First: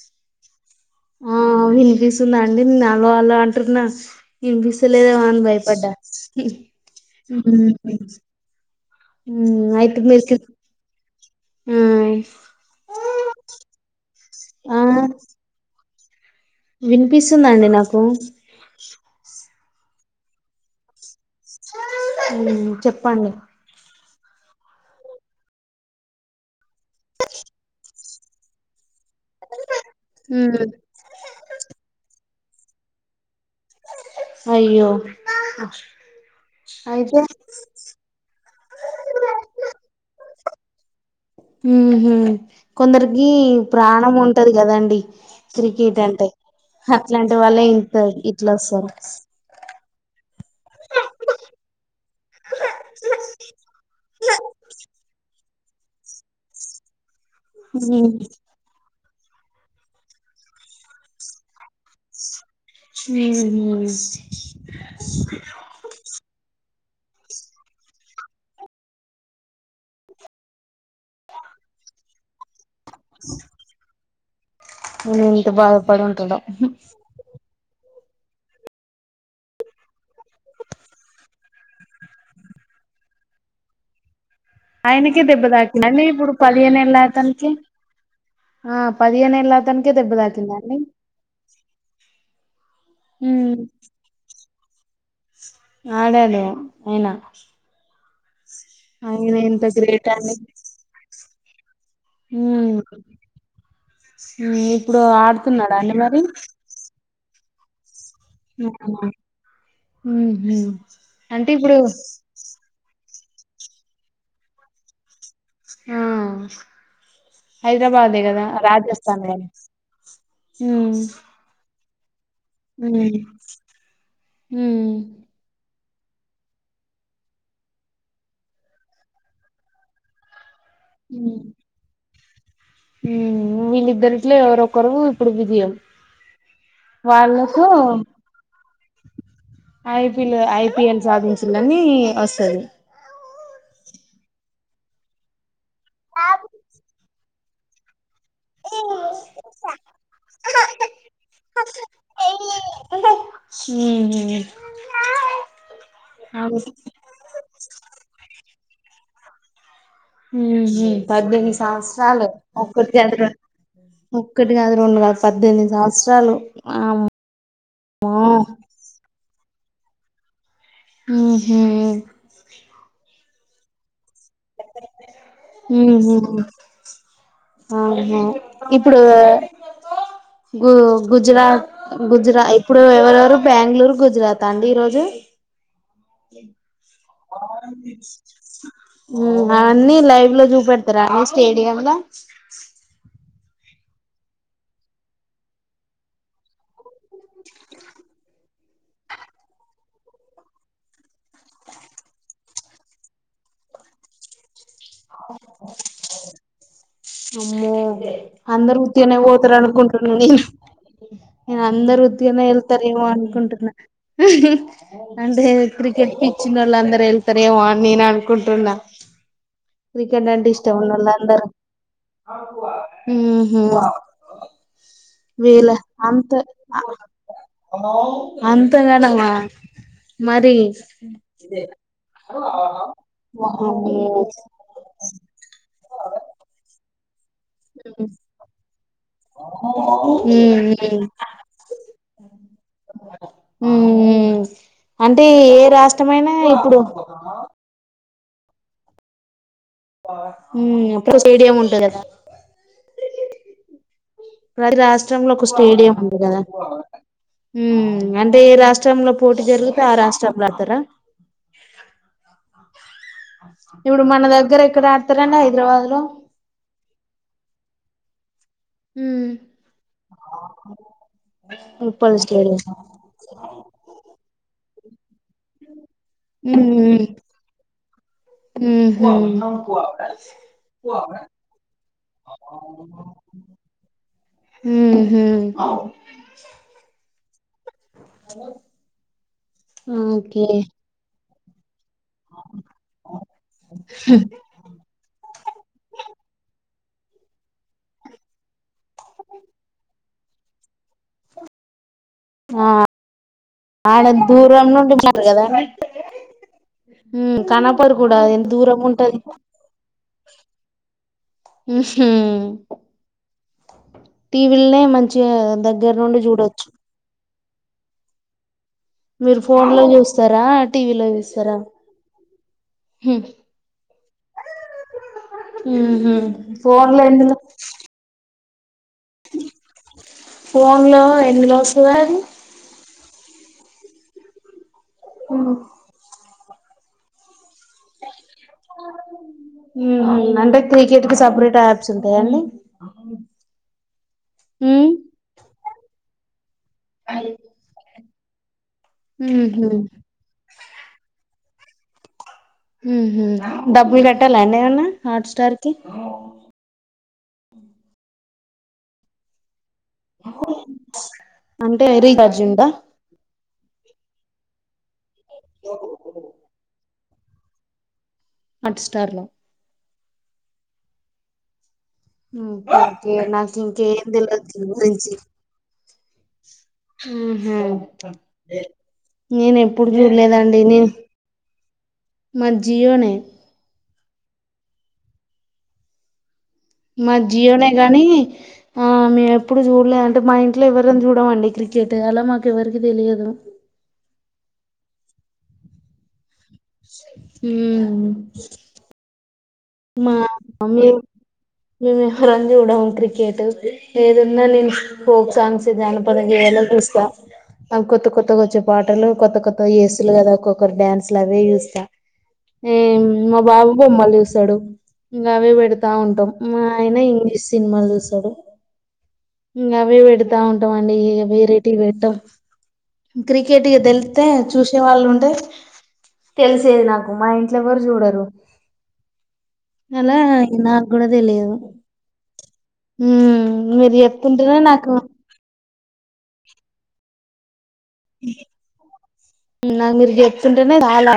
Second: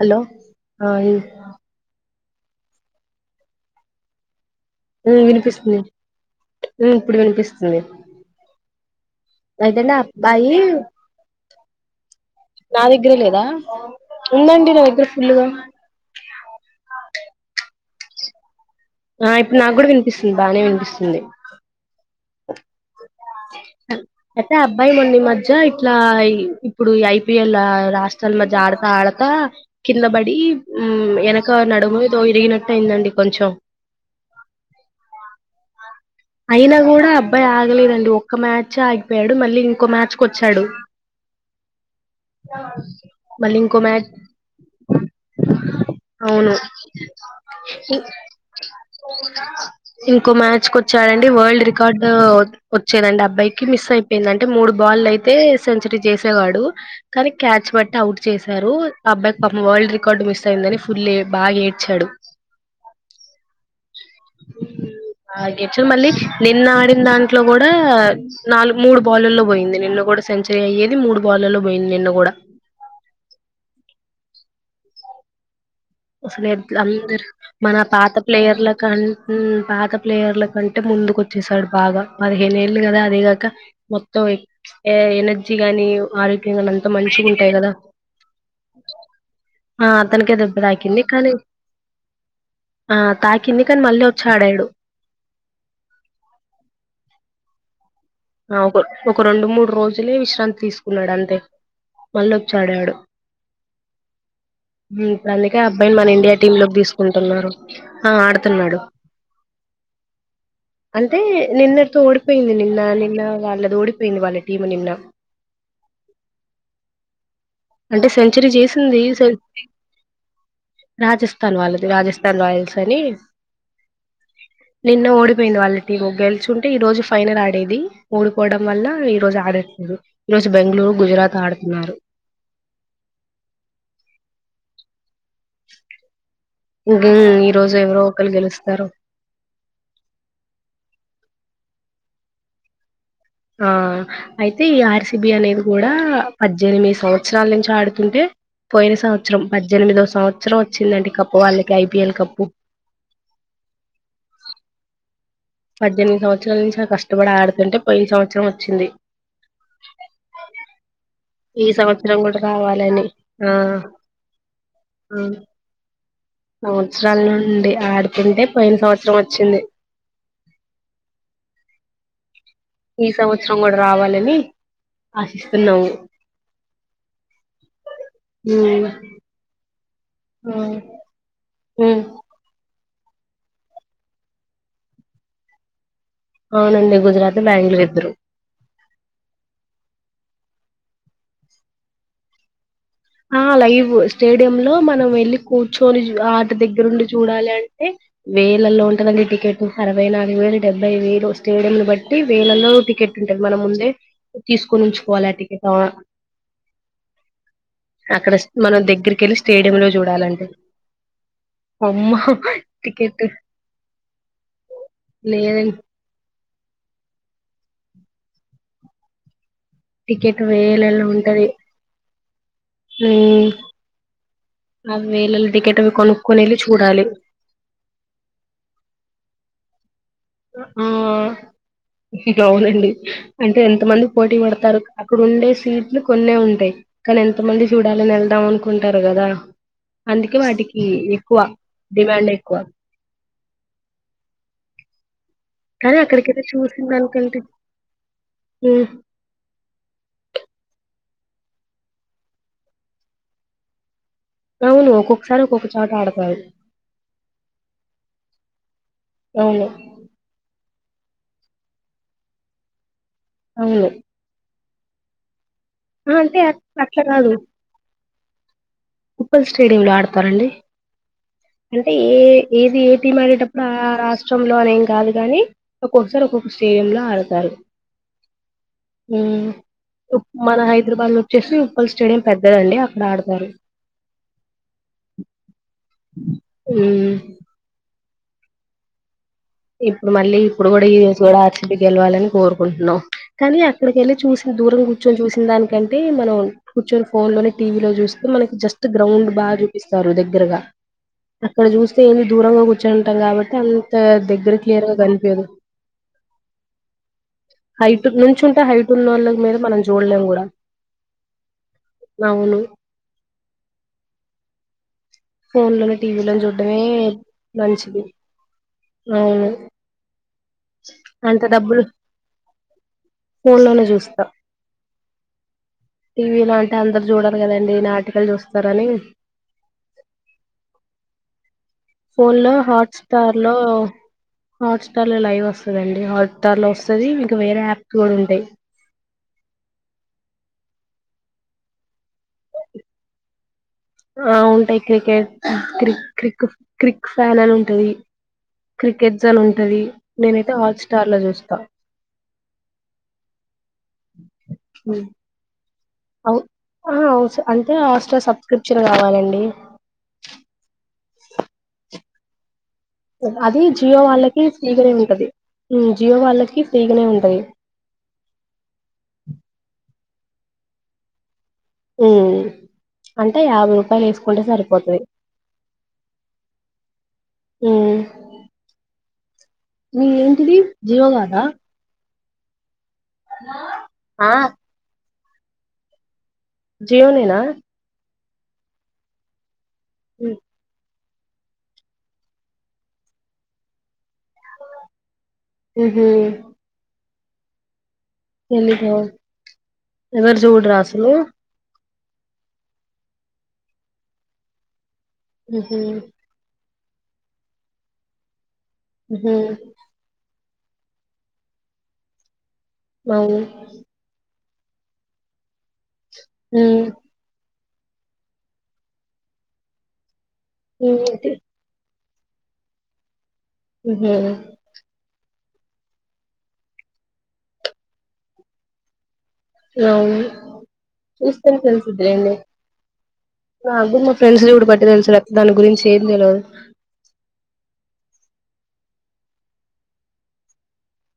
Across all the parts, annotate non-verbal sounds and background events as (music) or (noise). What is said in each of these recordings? Hello ఆ ఆ విన్ని (unintelligible) అండి నే అల అలా అంటున్నా వినిపిస్తలేదేమో అని వినిపిస్తుంది భయపడ్డా ఇప్పుడు వినిపిస్తుంది మ్మ్ అయితేండి అయితే మీరు కి- అబ్బాయి ఆ నా దగ్గరే లేదా ఉందండి ఆ, నా దగ్గర ఫుల్గా (inaudible) ఇనిపిస్తుందండి నాకు ఆ (inaudible) (unintelligible) నాకు కూడా వినిపిస్తుంది బాగానే వినిపిస్తుంది (unintelligible) చెప్పండి అయితే అబ్బాయి మొన్న ఇ మధ్య ఇట్లా ఇప్పుడు ఐపిఎల్ రాష్ట్రాల మధ్య ఆడతా ఆడతా కిందబడి మ్మ్ ఉ వెనక నడువ విరిగినట్టటు అయిందండి కొంచెం అయ్యో అయినా కూడా అయితే అబ్బాయి ఆగలేదండి ఒక్క మ్యాచ్ ఎ ఆగిపోయాడు మళ్ళీ ఇంకో మ్యాచ్ కొచ్చాడు హు మళ్ళీ ఇంకో మ్యాచ్ ఉంటది కదండి క్రికెట్ అంటే అవును అట్లాంటి వాళ్ళే ఇంత ఇట్లా వస్తారు ఇంకో మ్యాచ్ కు వచ్చాడండి వరల్డ్ రికార్డు వచ్చేదండి అబ్బాయికి మిస్ అయిపోయింది అంటే మూడు బాల్ అయితే సెంచరీ చేసేవాడు కానీ క్యాచ్ బట్టి మ్మ్ అవుట్ చేశారు అ అబ్బాయి కి పాపం వర్ల్డ్ రికార్డ్ మిస్ అయిందని ఫుల్ బాగా ఏడ్చాడు ఉహు అే చ మళ నిన్న (unintelligible) నిన్న ఆడిన దాంట్లో కూడా నాలుగు మూడు బాాలుల్లో పోయింది నిన్న కూడా సెంచరీ అయ్యేది మూడు బాాలులో పోయింది నిన్న కూడా (inaudible) ఎంత బా అసలే అంద మన పాత ప్లేయర్ల కంట పాత ప్లేయర్ల కంటే ముందుకు వచ్చేసాడు బాగా పదిహేను ఏళ్ళు కదా అదేగాక ఎ ఆయనకే దెబ్బ ఎనర్జీ గాని తాకింద అండి ఇప్పుడు ఆరోగ్యం గాని పదిహేను అంతా ఏళ్ళ మంచిగా అతనికి ఉంటాయి కదా ఆ పదిహేనుేళ్ళ అతనికే దెబ్బ తాకింద అండి కింది కాని ఆ ఉమ్ తాకింది కాని మళ్ళీ వచ్చాడాడు ఆడాడు అయినా ఒక రెండు మూడు గ్రేట్ రోజులే అండి విశ్రాంతి తీసుకున్నాడు అంతే మళ్ళీ ఒక ఉమ్ ఆడాడు ఉమ్ ఇప్పుడు అందుకే ఆడుతున్నాడా అండి అబ్బాయిని మన మరి ఇండియా టీమ్ లోకి తీసుకుంటున్నారు (inaudible) ఆ ఆడుతున్నాడు అవునా ఉహు అంటే నిన్నటితో ఓడిపోయింది నిన్న ని ఇ అళ్ది ఓడిపోయింది వాళ్ళ టీమని నిన్న ఆ అంటే హైదరాబాదే కదా సెంచరీ చేసింది రాజస్థాన్ స వాళ్ళు ఉమ్ రాజస్థాన్ వాళ్ళ రాజస్ యిల్స్ అని ఉమ్ ఉమ్ నిన్న ఓడిపోయింది. వాళ్ళ రు గెలుచుంటే ఈ రోజు ఫైనల్ ఆడేది. ఓ డికోవడం వల్ల ఈ రోజు ఆడట్లేదు. ఈ రజు బెంగళూరు, గుజరాత్ ఆడుతున్నారు. హు వీళ్ళిద్దరి ఇట్లే ఎవరొకరు ఇప్పుడు విజయం ఇం ఈ వాళ్ళకు రోజు ఎవరో ఒకరు గెలుస్తారు. ఐపీల్ ఐపిఎల్ సాధించిందని వస్తది. ఆ అయితే ఈ ఆర్సిబి అనేది కూడా పద్దెనిమిది సంవ వత్సరాల నుంచి ఆడుతుంటే పోయిన సంవత్సరం పద్దెనిమిదో సంవత్సరం వచ్చిందండి కప్పు, వాళ్ళకి ఐపిఎల్ కప్పు. ఉహు పద్దెనిమిది సంవత్సాల అవు నుంచి చాలా కష్టపడ ఆడుతుంటే పోయిన సంవత్సరం వచ్చింది హు హు ఈ సంవత్సరం కూడా రావాలని కాదు రెం ఆ ఒక్కటి కాదు రెండు కాదు పద్దెనిమిది సంవత్సరాలు సంవత్సరాల వామ్మో నుండి ఆడుతుంటే పోయిన సంవత్సరం వచ్చింది. హూ హూ ఈ సంవత్సరం కూడా రావాలి. హూ హూ హ హ ఆ ఉమ్ ఇప్పుడు గు గుజరాత్ ఉమ్ గుజరా ఇప్పుడు ఎవరవరు బెంగళూరు గుజరాత్ అండి ఈరోజు అవునండి గుజరాత్ బెంగళూరు ఇద్దరు అవన్నీ లైవ్ లో చూపెట్ట ఉరాని స్టేడియంమ్ లో ఆ లైవ్ స్టేడియం లో మనం వెల్లి కూర్చొని ఆట దగ్గరుండి చూడాలి అంటే వేరే లో ఉంటదండి టికెట్ అరవై నాలుగు వేలు డెబ్బై వేలు స్టేడియంలు బట్టి వేలలో టికెట్ ఉంటుంది. మన ముందే తీసుకు కు నుంచుకోవాలి అటికెట్ (inaudible) అమ్మో అందరు ఉత్తి గానే దగ్గరికి వెళ్ళి పోతారు స్టేడియం లో అనుకుంటున్నా న చూడాలంటే నేను అందరు అమ్మ ఉత్తి గానే వెళ్తారేమో టికెట్ అనుకుంటున్నా హ హ అంటే లేదండి క్రికెట్ పిచ్చిన్న వాళ్ళు అందరు వెళ్తారేమో అ నేను అనుకుంటున్నా టికెట్ వేలలో ఉంటది హమ్ మ్మ్ హు ఆ వేలల వీేళ టికెట్ అవి అంత కొనుక్కొని వెళ్ళి చూడాలి అంతంగానమా ఆ అవునండి వామ్మో అంటే ఎంత మంది పోటీ పడతారు అక్కడ ఉండే సీట్లు కొన్ని ఉంటాయి కానీ ఎంత మంది చూడాలని వెళ్దాం అనుకో కుంటారు కదా ఉమ్ అందుకే వాటికి ఉమ్ ఎక్కువ డిమాండ్ ఎక్కువ ఉ అంతే అంటే ఏ కానీ రాష్ట్రమయినా ఇప్పుడు ఆ అప్పుడు స్టేడియం ఉంటది కదా ప్రతి అవును రాష్ట్రంలో ఒక్కొక్కసారి ఒక ఒక్కొక్క చోట స్టేడియం ఉంది ఆడతారు కదా అంటే ఏ రాష్ట్రంలో పోటీ అవును జరుగితే ఆ రాష్ట్రం ప్రతార అవును ఇప్పుడు మన దగ్గర ఆడుతారండీ హైద అంటే అట్లకాదు ఉమ్ ఉప్పల్ స్టేడియంలో ఆడతారండి అంటే ఏ ఉప్పల్ స్టేడియం ఏది ఏ టీం ఆడేటప్పుడు ఆ రాష్ట్రంలో అనేం కాదు గానీ ఒక్కొక్కసారి ఒక్కొక్క స్టేడియం మ్మ్ లో ఆడతారు మ్మ్ మ్మ్ మన హైదరాబాద్ లో వచ్చేసి ఉప్పల్ స్టేడియం పెద్దదండి అక్కడ ఆడతారు అ అ అలో ఇప్పుడు మళ్ళీ ఇప్పుడు కూడా ఈ గుడ ఇంటికెళ్ళాలని కోరుకుంటున్నాం కానీ అక్కడికి వెళ్ళి చూసిిన దూరం కూర్చొని చూసిన దానికంటే మనం కూర్చొని ఫోన్ లో టీవీలో చూస్తే మనకి జస్ట్ గ్రాౌండ్ బాపి దగ్గరగా అక్కడ చూ ఏ దూరంగా కూర్చునింటారు కాబట్టి అంత దగ్గ దూరంగాఉంటారు కదా కనపడదు హైట్ కూడా నుంచుంటే దూరం హైట్ ఉంటది ఉన్నోళ్ళ మీద మనం చూడలేం కూడా అవును టీవీలోనే మంచి ఫోన్ లోనే టీవీలోని చూడమే మంచిది మీరు అవును ఫోన్ లో చూస్తారా టీవీలో అంత చూస్తారా డబ్బులు ఉహు టీవీ లాంటే ఫోన్ లో అందరు చూడరుకదండి నాటికలు చూస్త స్తరని ఫోన్లో ఎందులో వస్తది అది ఫోన్ లో హాట్ స్టార్ హలో హాట్ స్టార్లో లైవ్ వస్తుందండి హాట్ టార్ లో వస్తది వేరే యాప్స్ కూడా ఉంటాయి హ్మ్మ్ హ్మ్మ్ అంటె క్రికెట్ కి సపరేట్ యాప్స్ ఉంటాయాండి ఆ ఉంటాయి క్రికెట్ క్రి క్రిక్ క్రిక్ ఫ్యాన్ అని ఉంటది క్రికెట్స్ అని ఉహు ఉంటది నేనైతే హాట్స్టార్ లో చూస్తా హ్మ్మ్ హ్మ్మ్ డబ్బులు కట్టాలాండేవన హాట్ స్టార్ టి అవ్ ఆ అవుస్ అంటే హస్టర్ సబ్స్క్రిప్షన్ కావాలండి అంటే రీఛార్జ్ ఉందా అది జియో వాళ్ళకి ఫ్రీగానే ఏ ఉంటది జియో వాళ్ళకి ఫ్రీగనే ఉన్ టయ్ హాట్స్టార్ లో ఉమ్, ఓకే అంటే నాకు యాభై ఇంకేం రూపాయలు వేసుకుంటే తెలవద్దని సరిపోతది గురించి ఉమ్, నేను ఎప్పుడు మీ ఏంటిది చూడలేదండి నే జియో కాదా మంచి ఆ మా జియోనేనా జియోనే గాని ఆ మేమెప్ ప్పుడు చూడలే అంట మా ఉమ్, ఇంట్లో ఎవర్ ఇర చూడవాండి క్రికెట్ అలా మాకెవరకి తెలియదు హ్మ్మ్ హ్మ్మ్ హ్మ్ తెలిదు మా ఎవరు చూడురా మమ్మీ అసలు మేము ఎవరం చూడము క్రికెట్ ఏదున్నా నేను ఫోక్ సాంగ్స్ ఉహు జానప గేయాలవి చూస్తా అ కొత్త కొత్త గ వచ్చే పాటరలు ఉహు కొత్త కొత్త ఏసులు కదా డన్స్ లు అవే చూస్తా ఏ మా అవును బాబు బొమ్మలు చూసాడు నవే పెడుతా తా ఉంటాం మా ఉమ్, ఆయన ఇంగ్లీష్ సినిమాలు చూసాడు ఇంగ అవి పెడుదు తా ఉంటాం అండి ఉమ్, తి- వేరైటీవి పెట్టాం ్రా క్రికెట్ వి ఉహు తెలితే చూసే వాళ్ళు ఉంటే తెలిసేది నాకు మా ఇంట్లో ఎవరు చూడరు అలా అవును నాకు కూడా తెలియదు చూస్తేనే తెలిసిద్దిలేండి హు మీరు చెప్ ఫ్రెడ్స్ చూడబట్టి తెలుసు దని గురించి చెం తెలువదు నాకు మీరు చెప్తుంటేనే చాలా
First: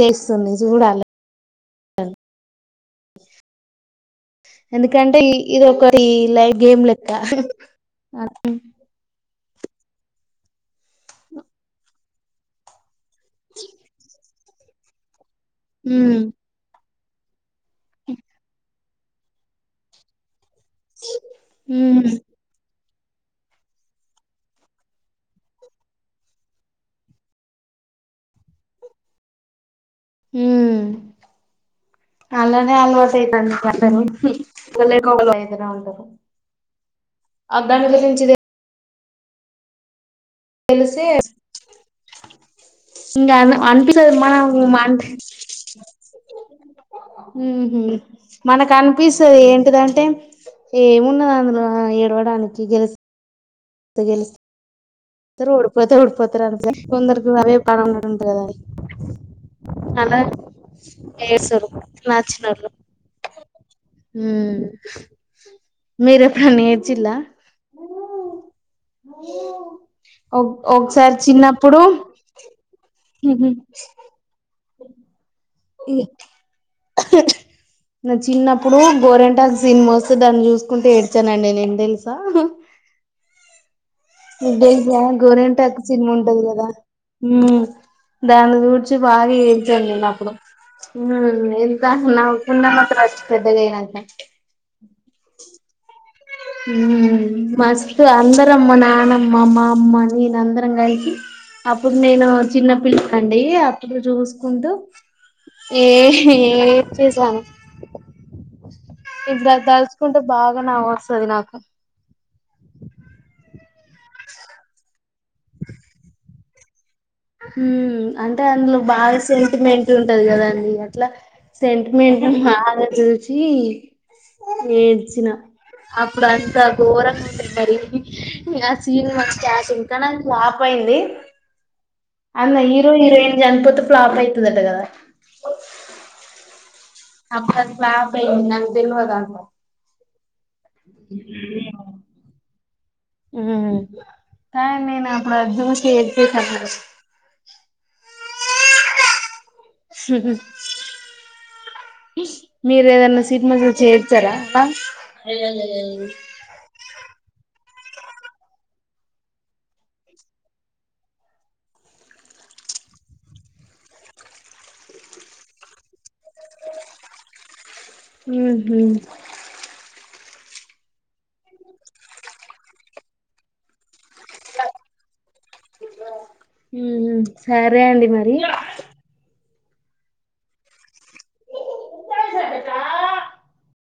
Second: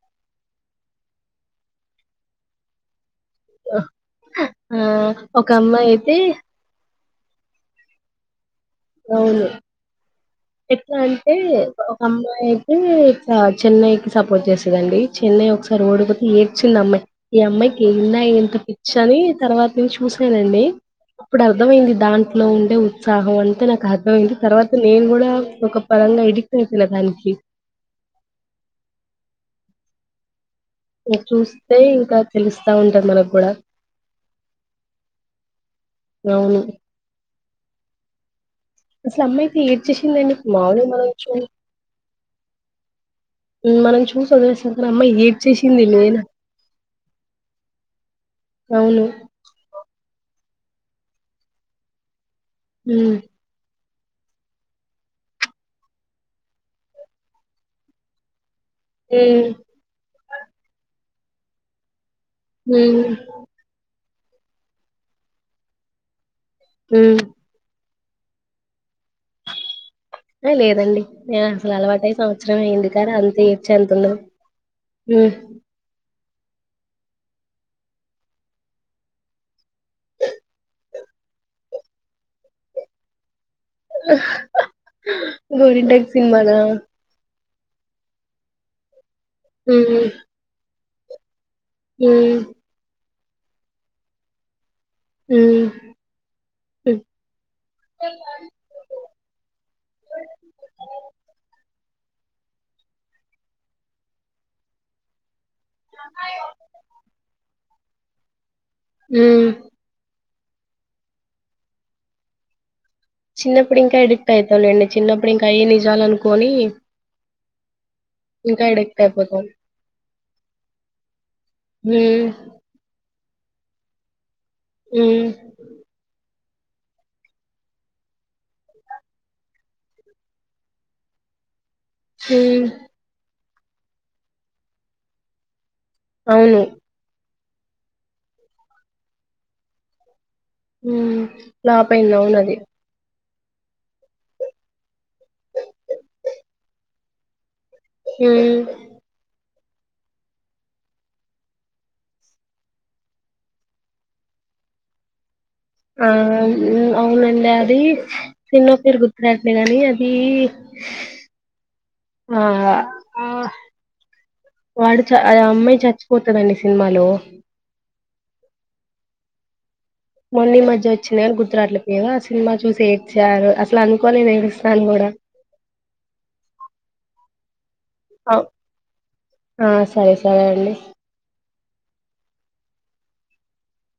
చేస్తుంది చూడాలి ఆ ఎందుకంటే ఒక ఇది అమ్మాయి ఒకటి అయితే లై గేమ్ లే అ అవును ఎట్లా అంటే ఒక అమ్మాయికి చెన్నైకి వచ్చేసదండి చెన్నై ఒకసారి మ్మ్ ఓడిపోతే ఏడ్చింది అమ్మాయి ఈ అమ్మాయి ఎంద ఏంక శని తర్వాత నేను చూసానండి అప్పుడు అర్థమయింది మ్మ్ దాంట్లో ఉండే ఉత్సహం తే నాకు అర్థమయింది తర్వాత నేను కూడా ఒక పరంగా అడిక్ట్ అయిపోయిన దానికి హ ఇంక చూస్తే ఇంకా తెలుస్తా అలానే ఉంటది అలవాటు మనకు కూడా అయితందండి అవును అగగానికి గురించి ఇది అసలు అమ్మాయితే ఏడ్చేసింది అండి మావలు తెలిస్తే మన చూ ఇంకా హ్మ్. మనం అనిపిస్తుంది చూసి వదిలేసాం మనం కానీ అంట అమ్మాయి ఏడ్చేసింది నేను మనకు హమ్ హమ్ అవును అనిపిస్తుంది ఏంటిదంటే ఏమున్నది అందులో ఏడువాడా అనికి హమ్ తగలు ద్దరు ఉడిపోతే ఉడిపోతు అ కొందరికి అదే పడం ఉంటంట కదా హమ్ ఏ సరు మార్చినరు హమ్ మీరె మేజిల్ల హ్మ్ ఆ లేదండి ఒకసారి నేను అసలు చిన్నప్పుడు అలవాటై సంవత్సరం అయ్యింది కాని అంత ఏడ్చే అంతుండదు హమ్ నా చిన్నప్పుడు గోరింటాకు సినిమ వస్తె దాన్ని చూసుకుంట ఏడ్చానండి నేన్ తెలుస మీక్ తెల్సా గోరింటాక్ గోరింటాకు సినిమ సినిమానా ఉంటదిగదా దాన్ని దూడ్చి బాగా ఏడ్చాను హ్మ్ నేను అప్పుడు (inaudible) ఇంకా హ్మ్ నవుకున్న మాత్రచ్చ పెద్దగయినంక హమ్ మస్త్ అందరమ్మ నానమ్మ మా అమ్మ నేను అందరం కలిసి అప్పుడు నేను చిన్న పిల్లన్ అండి అప్పుడు చూసుకుంటు ఏ ఏడ్చేశాను హ్మ్. ఇబ్బుడు అది తల్చుకుంటె బాగ నవ్వొస్తది నాకు చిన్నప్పుడు ఇంక ఎడిక్ట్ అవుతానండి చిన్నప్పుడు ఇంక అయ్యే నిజాల్ అనుకోని హమ్ అంటే ఇంకా అందులో ఎడిక్ట్ బాగ అయిపోతాం సెంటిమెంట్ ఉంటది కదా అండి అట్లా హ్మ్ సెంటిమెంట్ బాగ చూసి చి హ్మ్ ఏడ్చిన అప్పుడు ఇ ఘోరంగా ఉంటది మరి ఆ సీన్ మంచి చేసి కనీ ఆది ఫ్లాప్ అయింది అన్న హ్మ్ హీరో హీరోయిన్ ఎన్ పోతే ఫ్లాప్ అయితదట కదా అవును అబ్బ ఫ్లాప్ అయ్యింది నాకు తేల్వదంట ఉమ్మ్ ఫ్లాప్ అయ్యింది అవునది హుమ్మ్ కాని నేనప్పుడు అది చూసి ఏడ్చేశాన్ తెల్సా హుమ్ హు హు మీరెఏదన్నా సినిమా చూసి ఏడ్చారా అక్కా (inaudible) ఆ అవును అవునండే అది సినిమా పేరు గుర్తురాట్లేదండి అది ఆ ఆ వాడు చాలా అమ్మాయి చచ్చి పోతదండి సినిమాలో ఉహు మొన్ని ఈ మధ్య వచ్చింది కాని గుర్తురాట్లేదు, ఆ సినిమా చూసి ఏడ్చారు అసలు అనుకోలే నేను ఏడుస్తాను కూడా ఉమ్మ్ సరే అండి మరి అవ్ ఆ సరే సరే అండి